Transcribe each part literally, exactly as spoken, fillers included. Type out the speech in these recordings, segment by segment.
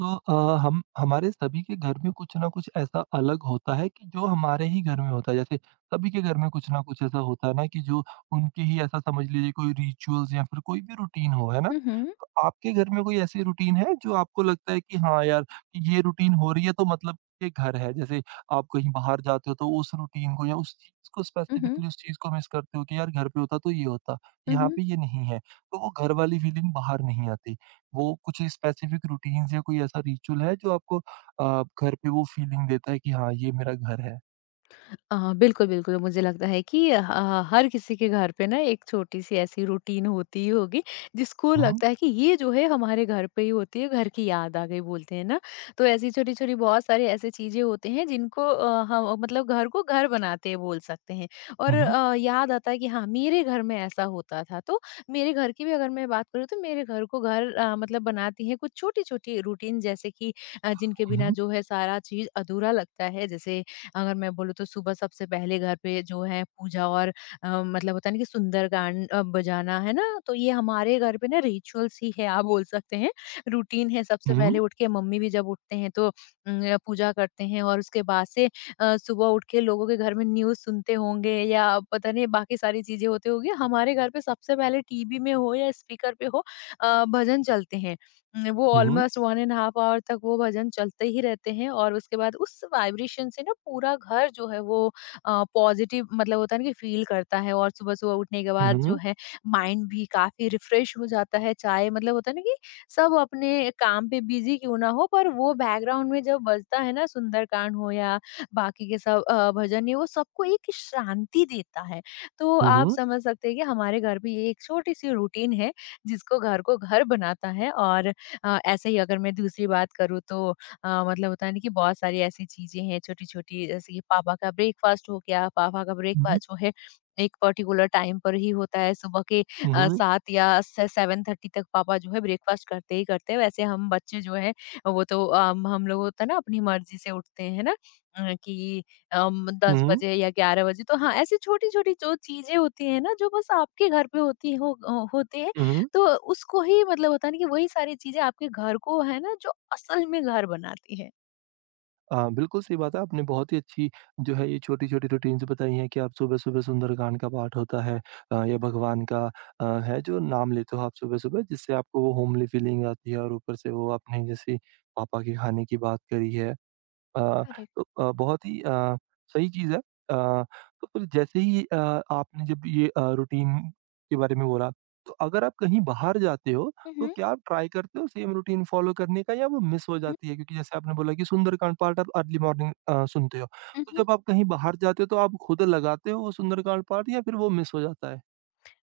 तो अ, हम हमारे सभी के घर में कुछ ना कुछ ऐसा अलग होता है कि जो हमारे ही घर में होता है। जैसे सभी के घर में कुछ ना कुछ ऐसा होता है ना कि जो उनके ही ऐसा समझ लीजिए कोई रिचुअल्स या फिर कोई भी रूटीन हो, है ना? Uh huh. तो आपके घर में कोई ऐसी रूटीन है जो आपको लगता है कि हाँ यार, कि ये रूटीन हो रही है तो मतलब ये घर है। जैसे आप कहीं बाहर जाते हो तो उस रूटीन को या उस चीज़ को Uh huh. स्पेसिफिकली उस चीज़ को मिस करते हो कि यार घर पे होता तो ये होता, Uh यहाँ huh. पे ये नहीं है। तो वो घर वाली फीलिंग बाहर नहीं आती। वो कुछ स्पेसिफिक रूटीन्स या कोई ऐसा रिचुअल है जो आपको अ, घर पे वो फीलिंग देता है कि हाँ ये मेरा घर है? अ, बिल्कुल, बिल्कुल, मुझे लगता है कि अ, हर किसी के घर पे ना एक छोटी-सी ऐसी रूटीन होती ही होगी, जिसको हुँ, लगता है कि ये जो है हमारे घर पे ही होती है, घर की याद आ गई बोलते हैं ना। तो ऐसी छोटी-छोटी बहुत सारी ऐसी चीज़ें होती हैं जिनको अ, हम मतलब घर को घर बनाते हैं बोल सकते हैं और हुँ, हुँ, अ, याद आता है कि हाँ, मेरे घर में ऐसा होता था। तो मेरे घर की भी अगर मैं बात करूँ तो मेरे घर को घर अ, मतलब बनाती हैं कुछ छोटी-छोटी रूटीन जैसे कि अ, जिनके बिना हुँ, जो है सारा चीज़ अधूरा लगता है। जैसे अगर मैं बोलूँ तो सुबह सबसे पहले घर पे जो है पूजा और अ, मतलब होता है ना कि सुंदरकांड अ, बजाना है ना, तो ये हमारे घर पे ना रिचुअल्स ही है आप बोल सकते हैं, रूटीन है। सबसे हुँ, पहले उठ के मम्मी भी जब उठते हैं तो अम, पूजा करते हैं, और उसके बाद से अ, सुबह उठ के लोगों के घर में न्यूज सुनते होंगे या पता नहीं बाकी सारी चीजें होती होगी, हमारे घर पे सबसे पहले टीवी में हो या स्पीकर पे हो अ, भजन चलते हैं न, वो हुँ, almost one and half hour तक वो भजन चलते ही रहते हैं और उसके बाद उस वाइब्रेशन से ना पूरा घर जो है वो अ, पॉज़िटिव मतलब होता है ना कि फ़ील करता है, और सुबह-सुबह उठने के बाद हुँ, जो है माइंड भी काफ़ी रिफ़्रेश हो जाता है। चाहे मतलब होता है ना कि सब अपने काम पे बिज़ी क्यों ना हो, पर वो बैकग्राउंड में जब बजता है ना सुंदरकांड हो या बाकी के सब अ, भजन, ये वो सबको एक शांति देता है। तो आप हुँ, समझ सकते हैं कि हमारे घर पे ये एक छोटी-सी रूटीन है जिसको घर को घर बनाता है। और अ, ऐसे ही अगर मैं दूसरी बात करूँ तो अ, मतलब होता है ना कि बहुत सारी ऐसी चीज़ें हैं छोटी-छोटी, जैसे कि पापा का ब्रेकफ़ास्ट हो गया, पापा का ब्रेकफ़ास्ट जो है एक पर्टिकुलर टाइम पर ही होता है, सुबह के अ, सेवन या से सेवन थर्टी तक पापा जो है ब्रेकफ़ास्ट करते ही करते हैं। वैसे हम बच्चे जो हैं वो तो अम, हम लोग होता है ना अपनी मर्ज़ी से उठते हैं ना, अ, कि अम, दस हुँ, बजे या ग्यारह बजे। तो हाँ, ऐसी छोटी-छोटी जो चीज़ें होती हैं ना जो बस आपके घर पे होती हो अ, होते, हुँ, हुँ। तो उसको ही मतलब होता है ना कि वही सारी चीजें आपके घर को है ना जो असल में घर बनाती है। अ, बिल्कुल सही बात है, आपने बहुत ही अच्छी जो है ये छोटी-छोटी रूटीन्स बताई हैं कि आप सुबह-सुबह सुंदरकांड का पाठ होता है अ, या भगवान का अ, है जो नाम लेते हो आप सुबह-सुबह जिससे आपको वो होमली फीलिंग आती है और ऊपर से वो आपने जैसे पापा के खाने की बात करी है। अ, करेक्ट। तो अ, बहुत ही अ, सही चीज़ है। अ, तो फिर जैसे ही अ, आपने जब ये अ, रूटीन के बारे में बोला, तो अगर आप कहीं बाहर जाते हो, तो हम्म। क्या आप ट्राई करते हो सेम रूटीन फ़ॉलो करने का या वो मिस हो जाती है? क्योंकि जैसे आपने बोला कि सुंदरकांड पाठ आप अर्ली मॉर्निंग अ, सुनते हो। तो हम्म। जब आप कहीं बाहर जाते हो तो आप खुद लगाते हो वो सुंदरकांड पाठ या फिर वो मिस हो जाता है?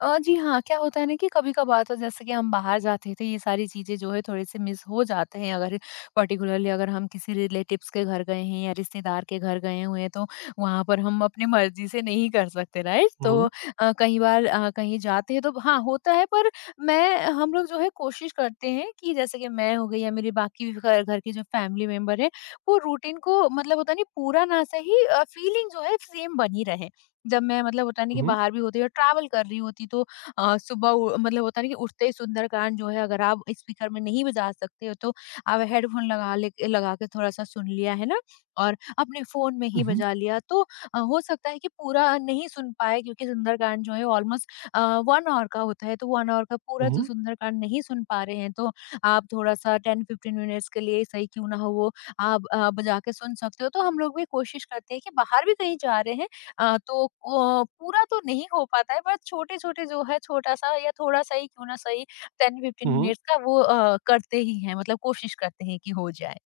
अ, जी हाँ, क्या होता है ना कि कभी-कभार तो जैसे कि हम बाहर जाते थे, ये सारी चीज़ें जो है थोड़े-से मिस हो जाते हैं, अगर पर्टिकुलरली अगर हम किसी रिलेटिव्स के घर गए हैं या रिश्तेदार के घर गए हुए हैं, तो वहाँ पर हम अपनी मर्ज़ी से नहीं कर सकते, राइट? तो हुँ, अ, कई बार अ, कहीं जाते हैं तो हाँ, होता है, पर मैं हम लोग जो है कोशिश करते हैं कि जैसे कि मैं हो गई या मेरे बाकी भी घर घर के जो फैमिली मेंबर हैं, वो रूटीन को मतलब होता नहीं पूरा ना सही अ, फ़ीलिंग जो है सेम बनी रहे। जब मैं मतलब होता है ना कि हुँ, बाहर भी होती और ट्रैवल कर रही होती तो अ, सुबह उ मतलब होता है ना कि उठते ही सुंदरकांड जो है, अगर आप स्पीकर में नहीं बजा सकते हो तो आप हेडफोन लगा ले लगा के थोड़ा-सा सुन लिया, है ना? और अपने फ़ोन में ही हुँ, बजा लिया तो अ, हो सकता है कि पूरा नहीं सुन पाए, क्योंकि सुंदरकांड जो है ऑलमोस्ट अ, वन आवर का होता है, तो वन आवर का पूरा जो हुँ, सुंदरकांड नहीं सुन पा रहे हैं तो आप थोड़ा-सा टेन फिफ्टीन मिनट्स के लिए सही क्यों ना हो वो आप अ, बजा के सुन सकते हो। तो हम लोग भी कोशिश करते हैं कि बाहर भी कहीं जा रहे हैं अ, तो अ, पूरा तो नहीं हो पाता है, बट छोटे-छोटे जो है छोटा-सा या थोड़ा-सा ही क्यों ना सही टेन फिफ्टीन हुँ। मिनट्स का वो अ, करते ही हैं, मतलब कोशिश करते हैं कि हो जाए।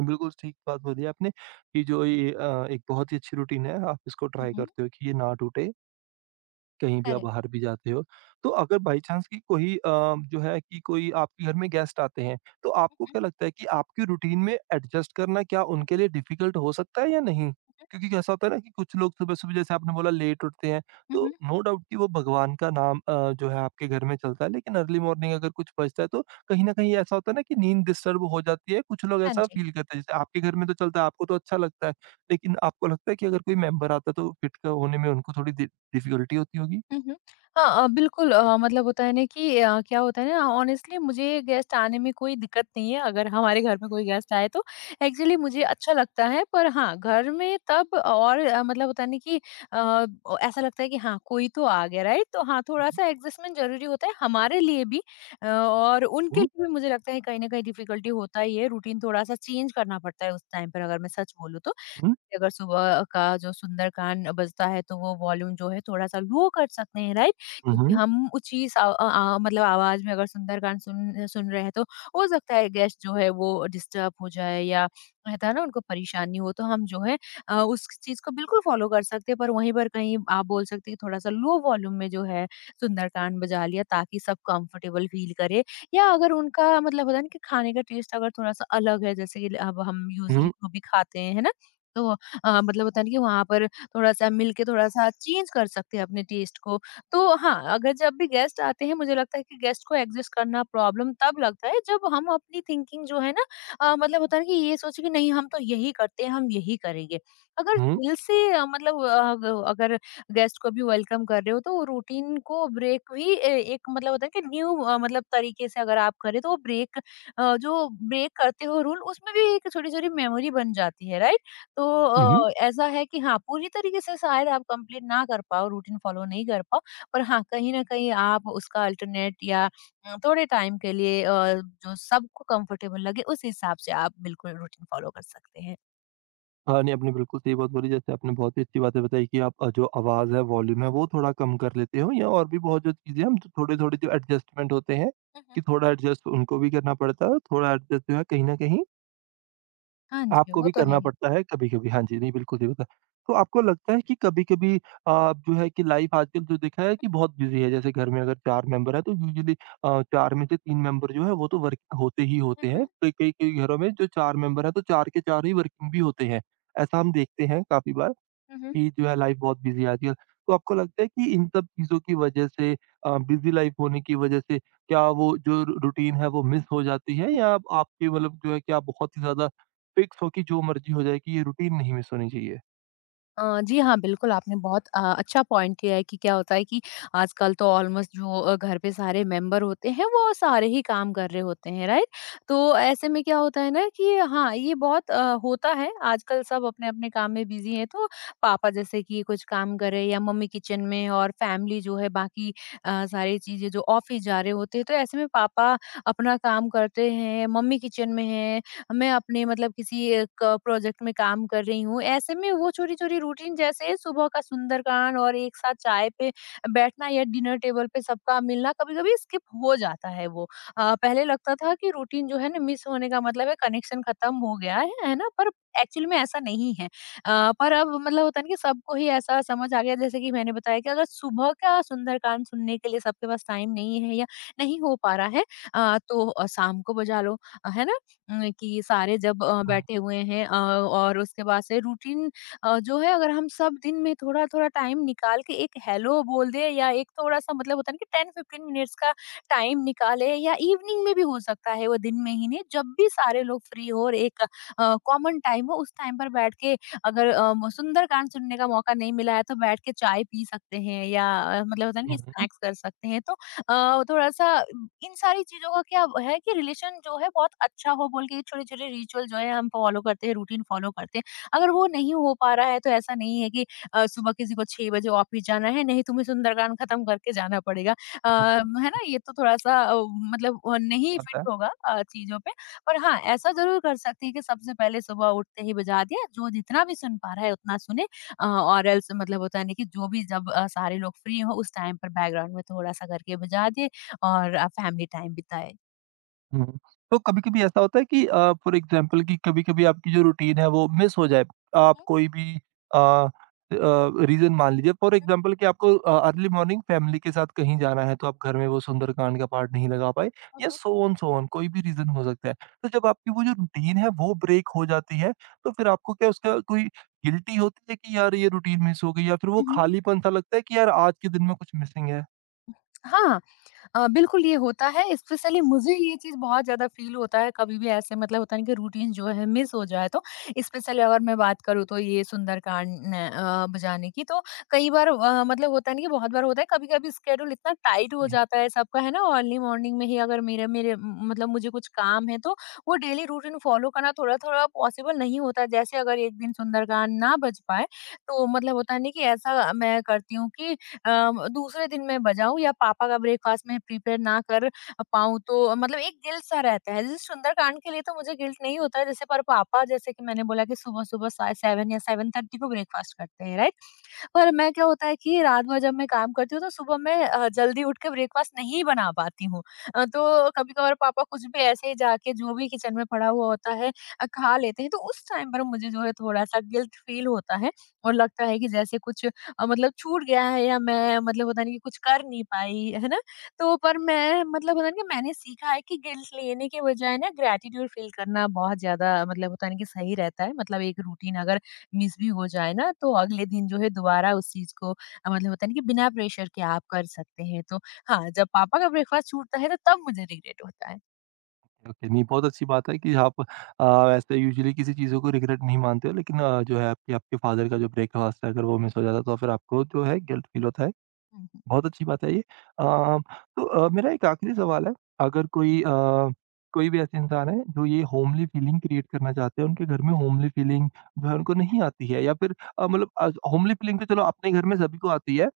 बिल्कुल ठीक बात बोली आपने कि जो ये अ, एक बहुत ही अच्छी रूटीन है, आप इसको हुँ, ट्राई हुँ। करते हो कि ये ना टूटे। कहीं भी आप करेक्ट। बाहर भी जाते हो, तो अगर बाई चांस कि कोई अ, जो है कि कोई आपके घर में गेस्ट आते हैं, तो हुँ, आपको हुँ, क्या लगता है कि आपकी रूटीन में एडजस्ट करना क्या हुँ, उनके हुँ, लिए डिफ़िकल्ट हो सकता है या नहीं? हुँ, क्योंकि कैसा होता है ना कि कुछ लोग सुबह-सुबह जैसे आपने बोला लेट उठते हैं, हुँ, तो हुँ, नो डाउट कि वो भगवान का नाम अ, जो है आपके घर में चलता है, लेकिन अर्ली मॉर्निंग अगर कुछ बजता है तो कहीं न कहीं ऐसा होता है ना कि नींद डिस्टर्ब हो जाती है, कुछ लोग हाँ ऐसा जी। फ़ील करते हैं। जैसे आपके घर में तो चलता है, आपको तो अच्छा लगता है, लेकिन आपको लगता है कि अगर कोई मेंबर आता है तो फिट क होने में उनको थोड़ी दे डिफ़िकल्टी होती होगी? हुँ, हुँ। हाँ, अ, बिल्कुल, अ, मतलब होता है ना कि अ, क्या होता है ना, ऑनेस्टली मुझे गेस्ट आने में कोई दिक्कत नहीं है, अगर हमारे घर में कोई गेस्ट आए तो। एक्चुअली मुझे अच्छा लगता है, पर हाँ, घर में तब और अ, मतलब होता है ना कि अ, ओ ऐसा लगता है कि हाँ, कोई तो आ गया, राइट? तो हाँ, थोड़ा-सा एडजस्टमेंट ज़रूरी होता है हमारे लिए भी अ, और उनके हुँ, लिए भी, मुझे लगता है कहीं न कहीं डिफ़िकल्टी होता ही है, रूटीन थोड़ा-सा चेंज करना पड़ता है उस टाइम पर, अगर मैं सच बोलूँ तो। हुँ, अगर सुबह का जो सुंदरकांड बजता है तो वो वॉल्यूम जो है थोड़ा-सा लो कर सकते हैं, राइट? क्योंकि हुँ, हम ऊँची सा अ अ, मतलब आवाज़ में अगर सुंदरकांड सुन सुन रहे हैं तो हो सकता है गेस्ट जो है वो डिस्टर्ब हो जाए, या रहता है ना उनको परेशानी हो, तो हम जो है अ, उस चीज़ को बिल्कुल फ़ॉलो कर सकते हैं, पर वहीं पर कहीं आप बोल सकते हैं कि थोड़ा-सा लो वॉल्यूम में जो है सुंदरकांड बजा लिया ताकि सब कंफर्टेबल फ़ील करें, या अगर उनका मतलब होता है ना कि खाने का टेस्ट अगर थोड़ा-सा अलग है जैसे कि अब हम यूज़ुअली हुँ, जो भी खाते हैं, है ना? तो अ, मतलब होता है ना कि वहाँ पर थोड़ा-सा मिल के थोड़ा-सा चेंज कर सकते हैं अपने टेस्ट को। तो हाँ, अगर जब भी गेस्ट आते हैं, मुझे लगता है कि गेस्ट को एडजस्ट करना प्रॉब्लम तब लगता है जब हम अपनी थिंकिंग जो है ना अ, मतलब होता है ना कि ये सोचे कि नहीं, हम तो यही करते हैं, हम यही करेंगे। अगर हुँ, दिल से अ, मतलब अ, अग- अगर गेस्ट को भी वेलकम कर रहे हो तो रूटीन को ब्रेक भी ए एक, मतलब होता है कि न्यू अ, मतलब तरीके से अगर आप करें तो वो ब्रेक अ, जो ब्रेक करते हो रूल, उसमें भी एक छोटी-छोटी मेमोरी बन जाती है, राइट? तो हुँ। अ, ऐसा है कि हाँ, पूरी तरीके से शायद आप कंप्लीट ना कर पाओ, रूटीन फॉलो नहीं कर पाओ, पर हाँ, कहीं न कहीं आप उसका अल्टरनेट या अ, थोड़े टाइम के लिए अ, जो सबको कंफर्टेबल लगे, उस हिसाब से आप बिल्कुल रूटीन फॉलो कर सकते हैं। हाँ, नहीं आपने बिल्कुल सही बात बोली जैसे आपने बहुत ही अच्छी बातें बताई कि आप अ, जो आवाज़ है, वॉल्यूम है वो थोड़ा कम कर लेते हो या और भी बहुत जो चीज़ें हम थोड़े-थोड़े जो एडजस्टमेंट होते हैं, हुँ, हुँ। कि थोड़ा एडजस्ट उनको भी करना पड़ता है और थोड़ा एडजस्ट जो है कहीं न कहीं हाँ जी, आपको वो भी तो है करना ही। पड़ता है कभी-कभी। हाँ जी, नहीं बिल्कुल सही बता तो आपको लगता है कि कभी-कभी अ, जो है कि लाइफ आजकल जो देखा है कि बहुत बिज़ी है, जैसे घर में अगर चार मेंबर हैं तो यूजुअली अ, चार में से तीन मेंबर जो है वो तो वर्किंग होते ही हुँ, होते हुँ। हैं। कई कई कई घरों में जो चार मेंबर हैं तो चार के चार ही वर्किंग भी होते हैं। ऐसा हम देखते हैं काफ़ी बार। हुँ, हुँ। कि जो है लाइफ बहुत बिजी आती है आजकल। तो आपको लगता है कि इन सब चीज़ों की वजह से अ, बिजी लाइफ होने की वजह से क्या वो जो रू रूटीन है वो मिस हो जाती है या आप आपके मतलब जो है कि आप बहुत ही ज़्यादा फिक्स हो कि जो मर्ज़ी हो जाए कि ये रूटीन नहीं मिस होनी चाहिए? अ, जी हाँ, बिल्कुल, आपने बहुत अ, अच्छा पॉइंट किया है कि क्या होता है कि आजकल तो ऑलमोस्ट जो अ, घर पे सारे मेंबर होते हैं वो सारे ही काम कर रहे होते हैं, राइट? तो ऐसे में क्या होता है ना कि हाँ, ये बहुत अ, होता है आजकल, सब अपने-अपने काम में बिज़ी हैं, तो पापा जैसे कि कुछ काम कर रहे हैं या मम्मी किचन में, और फैमिली जो है बाकी अ, सारी चीज़ें जो ऑफ़िस जा रहे होते हैं, तो ऐसे में पापा अपना काम करते हैं, मम्मी किचन में हैं, मैं अपने मतलब किसी एक प्रोजेक्ट में काम कर रही हूँ। ऐसे में वो छोटी-छोटी रूटीन जैसे सुबह का सुंदरकांड और एक साथ चाय पे बैठना या डिनर टेबल पे सबका मिलना कभी-कभी स्किप हो जाता है वो। अ, पहले लगता था कि रूटीन जो है ना मिस होने का मतलब है कनेक्शन खत्म हो गया है, है ना? पर एक्चुअल में ऐसा नहीं है। अ, पर अब मतलब होता है ना कि सबको ही ऐसा समझ आ गया, जैसे कि मैंने बताया कि अगर सुबह का सुंदरकांड सुनने के लिए सबके पास टाइम नहीं है या नहीं हो पा रहा है अ, तो अ, शाम को बजा लो, अ, है ना? अ, कि सारे जब अ, हुँ, बैठे हुए हैं, अ, और उसके बाद से रूटीन अ, जो है, अगर हम सब दिन में थोड़ा-थोड़ा टाइम निकाल के एक हेलो बोल दें या एक थोड़ा-सा मतलब होता है ना कि टेन फिफ्टीन मिनट्स का टाइम निकालें, या इवनिंग में भी हो सकता है, वो दिन में ही नहीं, जब भी सारे लोग फ्री हो और एक अ, कॉमन टाइम हो उस टाइम पर बैठ के अगर अ, म सुंदरकांड सुनने का मौका नहीं मिला है तो बैठ के चाय पी सकते हैं या अ, मतलब होता है ना हुँ, कि हुँ, स्नैक्स कर सकते हैं। तो अ, थोड़ा-सा इन सारी चीज़ों का क्या है कि रिलेशन जो है बहुत अच्छा हो बोल के ये छोटे-छोटे रिचुअल जो है हम फॉलो करते हैं, रूटीन फॉलो करते हैं। अगर वो नहीं हो पा रहा है तो ऐसा नहीं है कि अ, सुबह किसी को छह बजे ऑफिस जाना है, नहीं, तुम्हें सुंदरकांड खत्म करके जाना पड़ेगा। अ, हुँ, है ना? ये तो थोड़ा-सा अ, मतलब अ, नहीं बात फिट है। होगा अ, चीज़ों पे। पर हाँ, ऐसा ज़रूर कर सकते हैं कि सबसे पहले सुबह उठते ही बजा दिया, जो जितना भी सुन पा रहा है उतना सुने अ, और एल्स मतलब होता है ना कि जो भी जब अ, सारे लोग फ्री हों उस टाइम पर बैकग्राउंड में थोड़ा-सा करके बजा दें और अ, फैमिली टाइम बिताएँ। हुँ। तो कभी-कभी ऐसा होता है कि अ, फॉर एग्ज़ाम्पल कि कभी-कभी आपकी जो रूटीन है वो मिस हो जाए। आप हुँ, कोई भी अ अ, रीज़न मान लीजिए फॉर एग्ज़ाम्पल कि आपको अ, अर्ली मॉर्निंग फैमिली के साथ कहीं जाना है तो आप घर में वो सुंदरकांड का पार्ट नहीं लगा पाए या हुँ, सो ऑन सो ऑन कोई भी रीज़न हो सकता है। तो जब आपकी वो जो रूटीन है वो ब्रेक हो जाती है तो फिर आपको क्या उसका कोई गिल्टी होती है कि यार ये रूटीन मिस हो गई या फिर वो हुँ, हुँ, हुँ। खालीपन-सा लगता है कि यार आज के दिन में कुछ मिसिंग है? हाँ, अ, बिल्कुल ये होता है। स्पेशली मुझे ये चीज़ बहुत ज़्यादा फ़ील होता है कभी भी ऐसे मतलब होता नहीं कि रूटीन जो है मिस हो जाए। तो स्पेशली अगर मैं बात करूँ तो ये सुंदरकांड न- अ, बजाने की तो कई बार अ, मतलब होता नहीं कि बहुत बार होता है, कभी कभी स्केड्यूल इतना टाइट हो जाता है सबका, है ना? अर्ली मॉर्निंग में ही अगर मेरे मेरे म, मतलब मुझे कुछ काम है तो वो डेली रूटीन फॉलो करना थोड़ा थोड़ा पॉसिबल नहीं होता। जैसे अगर एक दिन सुंदरकांड ना बज पाए तो मतलब होता नहीं कि ऐसा मैं करती हूँ कि अम, दूसरे दिन मैं बजाऊँ, या पापा का ब्रेकफास्ट मैं प्रिपेयर ना कर पाऊँ तो मतलब एक गिल्ट सा रहता है। जैसे सुंदरकांड के लिए तो मुझे गिल्ट नहीं होता है, जैसे पर पापा, जैसे कि मैंने बोला कि सुबह-सुबह सा सात या साढ़े सात को ब्रेकफास्ट करते हैं, राइट? पर मैं, क्या होता है कि रात भर जब मैं काम करती हूँ तो सुबह मैं अ, जल्दी उठ के ब्रेकफास्ट नहीं बना पाती हूँ। अ, तो कभी-कभार पापा कुछ भी ऐसे ही जाके जो भी किचन में पड़ा हुआ होता है अ, खा लेते हैं, तो उस टाइम पर मुझे जो है थोड़ा-सा गिल्ट फील होता है, और लगता है कि जैसे कुछ अ, मतलब छूट गया है, या मैं मतलब होता नहीं कि कुछ कर नहीं पाई, है ना? तो पर मैं मतलब होता है ना कि मैंने सीखा है कि गिल्ट लेने के बजाय ना ग्रैटिट्यूड फील करना बहुत ज़्यादा मतलब होता है ना कि सही रहता है। मतलब एक रूटीन अगर मिस भी हो जाए ना तो अगले दिन जो है दोबारा उस चीज़ को अ, मतलब होता है ना कि बिना प्रेशर के आप कर सकते हैं। तो हाँ, जब पापा का ब्रेकफास्ट छूटता है तो तब मुझे रिग्रेट होता है। ओके, नहीं बहुत अच्छी बात है कि आप अ, वैसे यूजुअली किसी चीज़ों को रिग्रेट नहीं मानते हो लेकिन अ, जो है कि आपके फादर का जो ब्रेकफ़ास्ट है अगर वो मिस हो जाता है तो फिर आपको जो है गिल्ट फ़ील होता है। हुँ, हुँ। बहुत अच्छी बात है ये। अ, तो अ, मेरा एक आखिरी सवाल है, अगर कोई अ, कोई भी ऐसे इंसान है जो ये होमली फीलिंग क्रिएट करना चाहते हैं, उनके घर में होमली फीलिंग जो है उनको नहीं आती है या फिर अ, मतलब अ, होमली फीलिंग तो चलो अपने घर में सभी को आती है,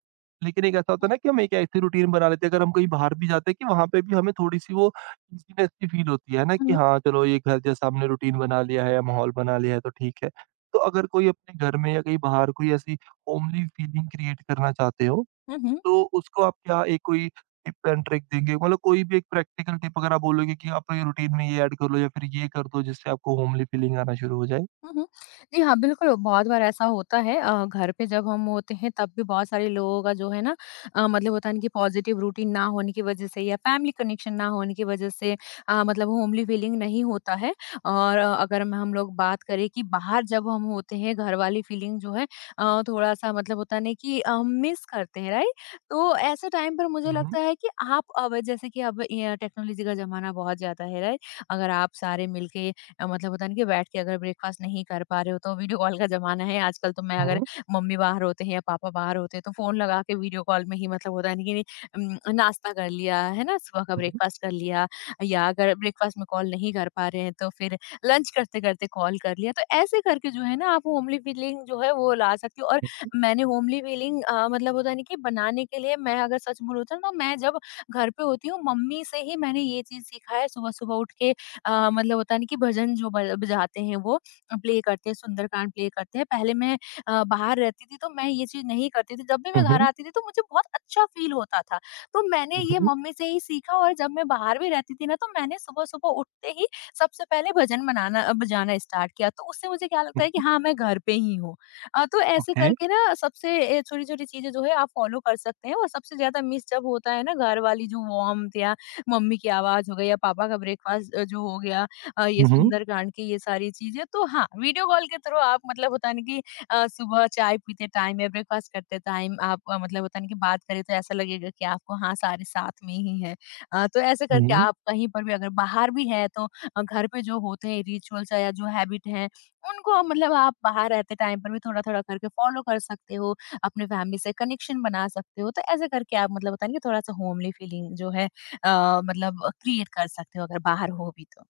लेकिन एक ऐसा होता हुँ, है ना कि हम एक ऐसी रूटीन बना लेते हैं अगर हम कहीं बाहर भी जाते हैं कि वहाँ पे भी हमें थोड़ी-सी वो ईज़ीनेस सी फील होती है ना कि हुँ, हाँ, चलो ये घर जैसा हमने रूटीन बना लिया है या माहौल बना लिया है तो ठीक है। तो अगर कोई अपने घर में या कहीं बाहर कोई ऐसी होमली फीलिंग क्रिएट करना चाहते हो हुँ, हुँ। तो उसको आप क्या एक कोई टिप एंड ट्रिक देंगे? मतलब कोई भी एक प्रैक्टिकल टिप अगर आप बोलोगे कि आप ये रूटीन में ये ऐड कर लो या फिर ये कर दो जिससे आपको होमली फीलिंग आना शुरू हो जाए? हुँ, हुँ। जी हाँ, बिल्कुल, बहुत बार ऐसा होता है। अ, घर पे जब हम होते हैं तब भी बहुत सारे लोगों का जो है ना अ, मतलब होता है ना कि पॉज़िटिव रूटीन ना होने की वज़ह से या फैमिली कनेक्शन ना होने की वज़ह से अ, मतलब होमली फीलिंग नहीं होता है। और अ, अगर हम हम लोग बात करें कि बाहर जब हम होते हैं घर वाली फीलिंग जो है अ, थोड़ा-सा मतलब होता है ना कि अ, मिस करते हैं, राइट? तो ऐसे टाइम पर मुझे हुँ, हुँ, लगता है कि आप, अब जैसे कि अब ये टेक्नोलॉजी का ज़माना बहुत ज़्यादा है, राइट? अगर आप सारे मिलके अ, मतलब होता है ना कि बैठ के अगर ब्रेकफास्ट नहीं कर पा रहे हो तो वीडियो कॉल का जमाना है आजकल, तो मैं, अगर हुँ, मम्मी बाहर होते हैं या पापा बाहर होते हैं तो फोन लगा के वीडियो कॉल में ही मतलब होता है ना कि अम, नाश्ता कर लिया है ना, सुबह का हुँ, ब्रेकफास्ट कर लिया, या अगर ब्रेकफास्ट में कॉल नहीं कर पा रहे हैं तो फिर लंच करते करते कॉल कर लिया, तो ऐसे करके जो है ना आप होमली फीलिंग जो है वो ला सकते हो। और मैंने होमली फीलिंग मतलब होता नहीं कि बनाने के लिए, मैं अगर सच बोलूँ तो मैं जब घर पे होती हूँ मम्मी से ही मैंने ये चीज सीखा है। सुबह सुबह उठ के अ, मतलब होता है ना कि भजन जो ब बजाते हैं वो प्ले करते हैं, सुंदरकांड प्ले करते हैं। पहले मैं अ, बाहर रहती थी तो मैं ये चीज़ नहीं करती थी। जब भी मैं हुँ, घर हुँ, आती थी तो मुझे बहुत अच्छा फ़ील होता था। तो मैंने ये मम्मी से ही सीखा, और जब मैं बाहर भी रहती थी ना तो मैंने सुबह-सुबह उठते ही सबसे पहले भजन बनाना अ, बजाना स्टार्ट किया। तो उससे मुझे क्या लगता हुँ, है कि हाँ, मैं घर पे ही हूँ। अ, तो ऐसे ओके, करके ना सबसे ए छोटी-छोटी चीज़ें जो है आप फ़ॉलो कर सकते हैं। और सबसे ज़्यादा मिस जब होता है ना घर वाली जो वार्म्थ, या मम्मी की आवाज़ हो गई, या पापा का ब्रेकफास्ट अ, जो हो गया, अ, ये हुँ, हुँ। सुंदरकांड की ये सारी चीज़ें। तो हाँ, वीडियो कॉल के थ्रू आप मतलब होता है ना कि अ, सुबह चाय पीते टाइम या ब्रेकफास्ट करते टाइम आप अ, मतलब होता है ना कि बात करें तो ऐसा लगेगा कि आपको, हाँ, सारे साथ में ही हैं। अ, तो ऐसे करके नहीं, आप कहीं पर भी अगर बाहर भी हैं तो अ, घर पे जो होते हैं रिचुअल्स या जो हैबिट हैं, उनको मतलब आप बाहर रहते टाइम पर भी थोड़ा-थोड़ा करके फ़ॉलो कर सकते हो, अपने फैमिली से कनेक्शन बना सकते हो। तो ऐसे करके आप मतलब होता है ना कि थोड़ा-सा होमली फीलिंग जो है अ, मतलब क्रिएट कर सकते हो अगर बाहर हो भी तो।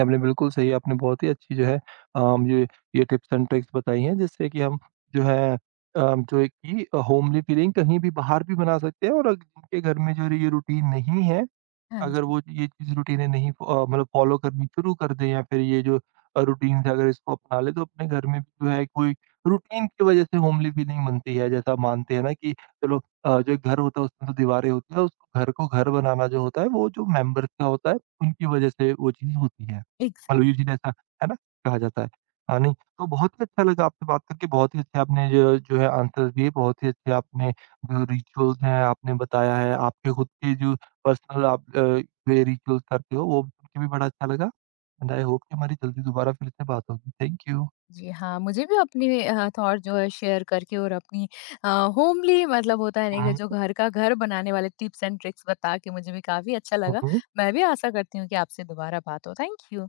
आपने बिल्कुल सही आपने बहुत ही अच्छी जो है अम, ये ये टिप्स एंड ट्रिक्स बताई हैं जिससे कि हम जो है अम, जो है कि होमली फीलिंग कहीं भी बाहर भी बना सकते हैं और अगर जिनके घर में जो ये रूटीन नहीं है हाँ अगर जी। वो ये चीज़ रूटीनें नहीं फो- अ, मतलब फ़ॉलो करनी शुरू कर दें या फिर ये जो अ, रूटीन्स है अगर इसको अपना लें तो अपने घर में भी जो है कोई रूटीन की वज़ह से होमली फ़ीलिंग बनती है। जैसा मानते हैं ना कि चलो अ, जो एक घर होता है उसमें तो दीवारें होती है उस घर को घर बनाना जो होता है वो जो मेंबर्स का होता है उनकी वज़ह से वो चीज़ होती है। एग्ज़ैक्ट। मतलब यूजुअली ऐसा है ना कहा जाता है। हाँ, नहीं तो बहुत ही अच्छा लगा आपसे बात करके बहुत ही अच्छे आपने जो जो है आंसर्स दिए बहुत ही अच्छे आपने जो रिचुअल्स हैं आपने बताया है, आपके खुद के जो पर्सनल आप अ, वे रिचुअल्स करते हो, वो सुन के भी बड़ा अच्छा लगा एंड आई होप कि हमारी जल्दी दोबारा फिर से बात होगी। Thank you. जी हाँ, मुझे भी अपने अ, थॉट जो है शेयर करके और अपनी अ, होमली मतलब होता है ना कि हुँ, जो घर का घर बनाने वाले टिप्स एंड ट्रिक्स बता के मुझे भी काफ़ी अच्छा लगा। हुँ। मैं भी आशा करती हूँ कि आपसे दोबारा बात हो। Thank you.